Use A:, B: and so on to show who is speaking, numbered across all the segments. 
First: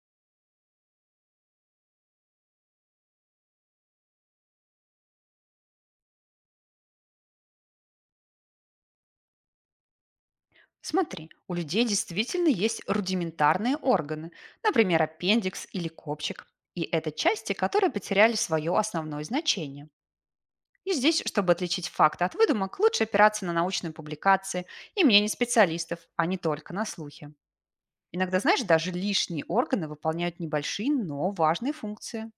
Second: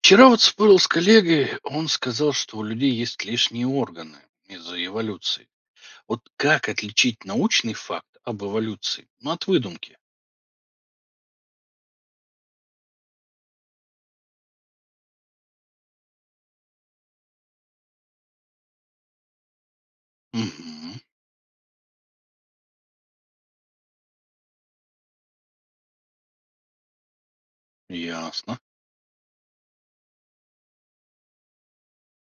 A: Вчера вот спорил с коллегой, он сказал, что у людей есть лишние органы из-за эволюции. Вот как отличить научный факт об эволюции ну, от выдумки?
B: Смотри, у людей действительно есть рудиментарные органы, например, аппендикс или копчик. И это части, которые потеряли свое основное значение. И
A: Мгм,
B: здесь, чтобы отличить факт от выдумок, лучше опираться на научные публикации и мнение специалистов, а не только на слухи. Иногда,
A: ясно.
B: знаешь, даже лишние органы выполняют небольшие, но важные функции.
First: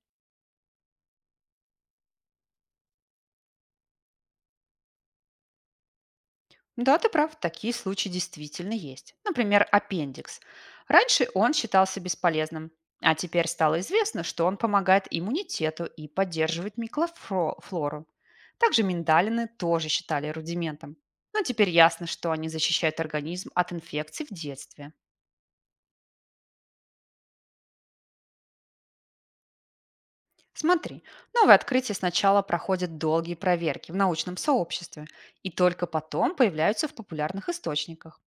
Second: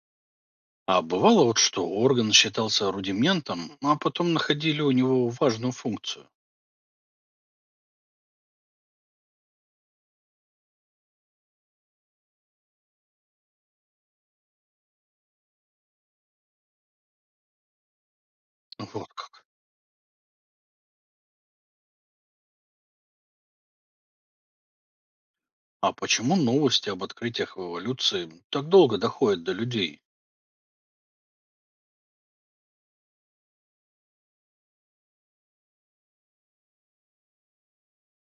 A: А бывало вот, что орган считался рудиментом, а потом находили у него важную функцию.
B: Да, ты прав, такие случаи действительно есть. Например, аппендикс. Раньше он считался бесполезным, а теперь стало известно, что он помогает иммунитету и поддерживает микрофлору. Также
A: Вот как.
B: миндалины тоже считали рудиментом. Но теперь ясно, что они защищают организм от инфекций в детстве.
A: А почему новости об открытиях в эволюции так долго доходят до людей?
B: Смотри, новые открытия сначала проходят долгие проверки в научном сообществе и только потом появляются в популярных источниках.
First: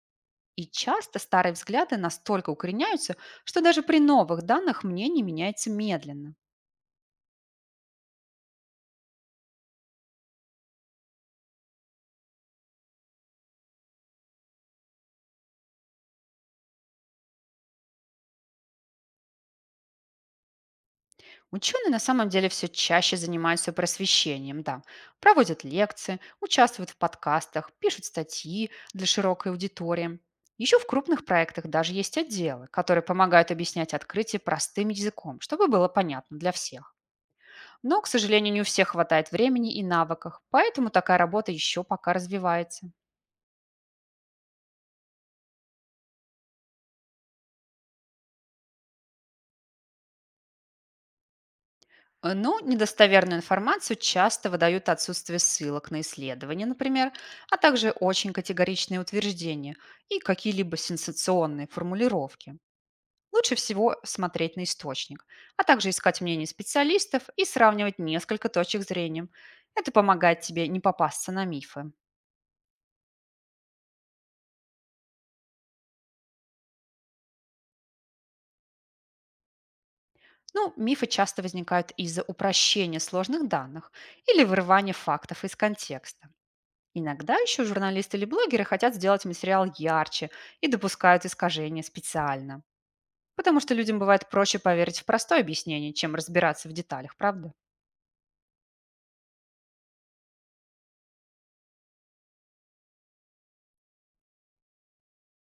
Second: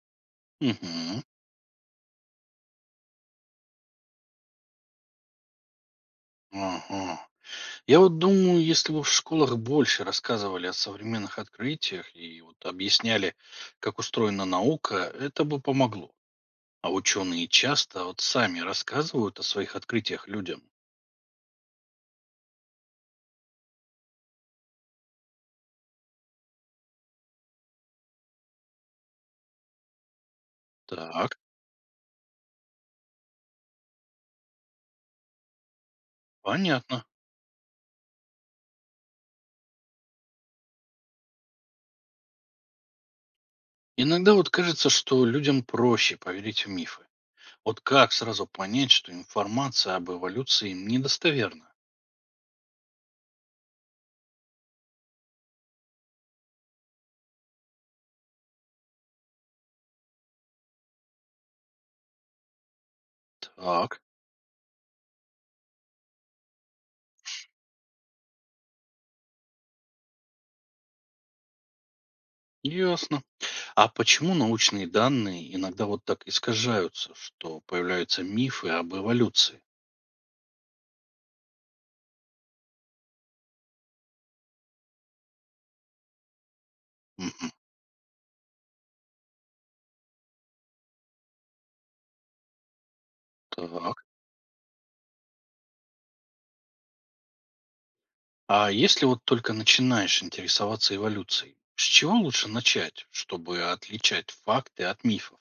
B: И часто
A: Угу.
B: старые взгляды настолько укореняются, что даже при новых данных мнение меняется медленно.
A: Ага. Я вот думаю, если бы в школах больше рассказывали о современных открытиях и вот объясняли, как устроена наука, это бы помогло. А ученые часто вот сами рассказывают о своих открытиях людям.
B: Ученые на самом деле все чаще занимаются просвещением, да. Проводят лекции, участвуют в подкастах, пишут статьи для широкой аудитории. Еще в крупных
A: Так,
B: проектах даже есть отделы, которые помогают объяснять открытие простым языком, чтобы было понятно для всех.
A: понятно.
B: Но, к сожалению, не у всех хватает времени и навыков, поэтому такая работа еще пока развивается.
A: Иногда вот кажется, что людям проще поверить в мифы. Вот как сразу понять, что информация об эволюции недостоверна?
B: Ну, недостоверную информацию часто выдают отсутствие ссылок на исследования, например, а также очень категоричные утверждения и какие-либо сенсационные формулировки. Лучше всего
A: Так,
B: смотреть на источник, а также искать мнение специалистов и сравнивать несколько точек зрения. Это помогает тебе не попасться на мифы.
A: ясно. А почему научные данные иногда вот так искажаются, что появляются мифы об эволюции?
B: Ну, мифы часто возникают из-за упрощения сложных данных или вырывания фактов из контекста. Иногда еще журналисты или блогеры хотят сделать материал ярче и допускают искажения специально. Потому что
A: Так.
B: людям бывает проще поверить в простое объяснение, чем разбираться в деталях, правда?
A: А если вот только начинаешь интересоваться эволюцией, с чего лучше начать, чтобы отличать факты от мифов?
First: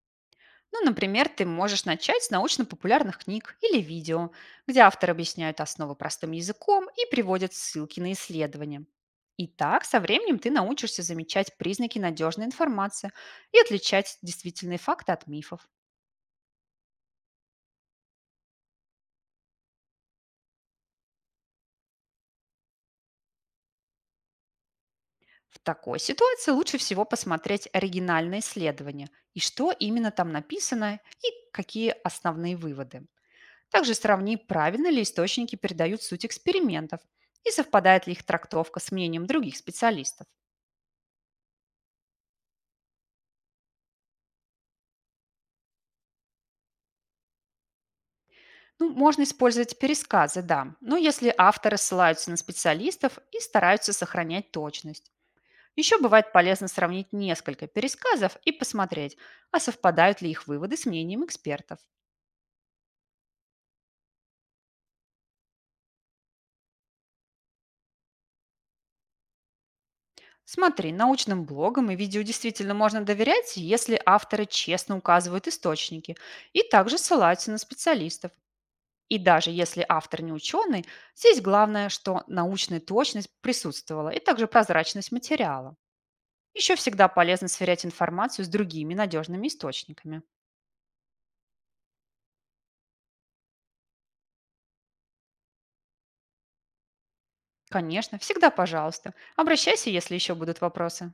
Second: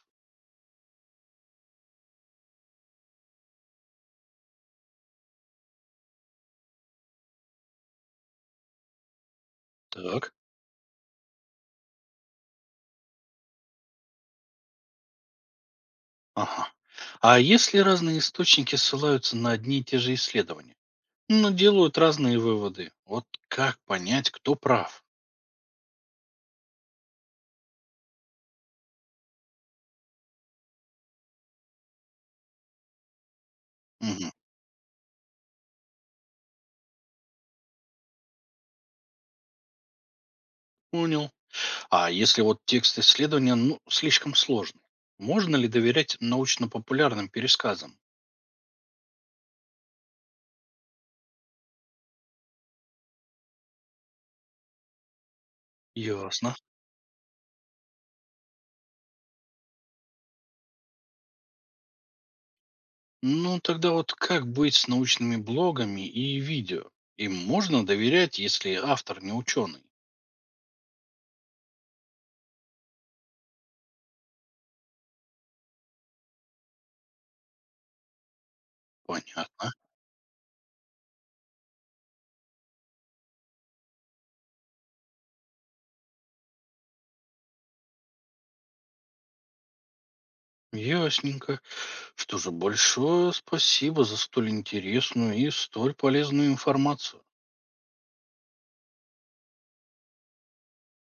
B: Ну, например, ты можешь начать с научно-популярных книг или видео, где автор объясняет основы простым языком и приводит ссылки на исследования. И так со
A: Так.
B: временем ты научишься замечать признаки надежной информации и отличать действительные факты от мифов.
A: Ага. А если разные источники ссылаются на одни и те же исследования, но делают разные выводы, вот как понять, кто прав?
B: В такой ситуации лучше всего посмотреть оригинальные исследования и что именно там написано и какие основные выводы. Также
A: Мгм.
B: сравни, правильно ли источники передают суть экспериментов и совпадает ли их трактовка с мнением других специалистов.
A: Понял. А если вот текст исследования ну, слишком сложный, можно ли доверять научно-популярным пересказам?
B: Ну, можно использовать пересказы, да, но если авторы ссылаются на специалистов и стараются сохранять точность. Еще бывает
A: Ясно.
B: полезно сравнить несколько пересказов и посмотреть, а совпадают ли их выводы с мнением экспертов.
A: Ну, тогда вот как быть с научными блогами и видео? Им можно доверять, если автор не ученый?
B: Смотри, научным блогам и видео действительно можно доверять, если авторы честно указывают источники и также ссылаются на специалистов. И даже
A: Понятно.
B: если автор не ученый, здесь главное, что научная точность присутствовала и также прозрачность материала. Еще всегда полезно сверять информацию с другими надежными источниками.
A: Ясненько. Что же, большое спасибо за столь интересную и столь полезную информацию.
B: Конечно, всегда пожалуйста. Обращайся, если еще будут вопросы.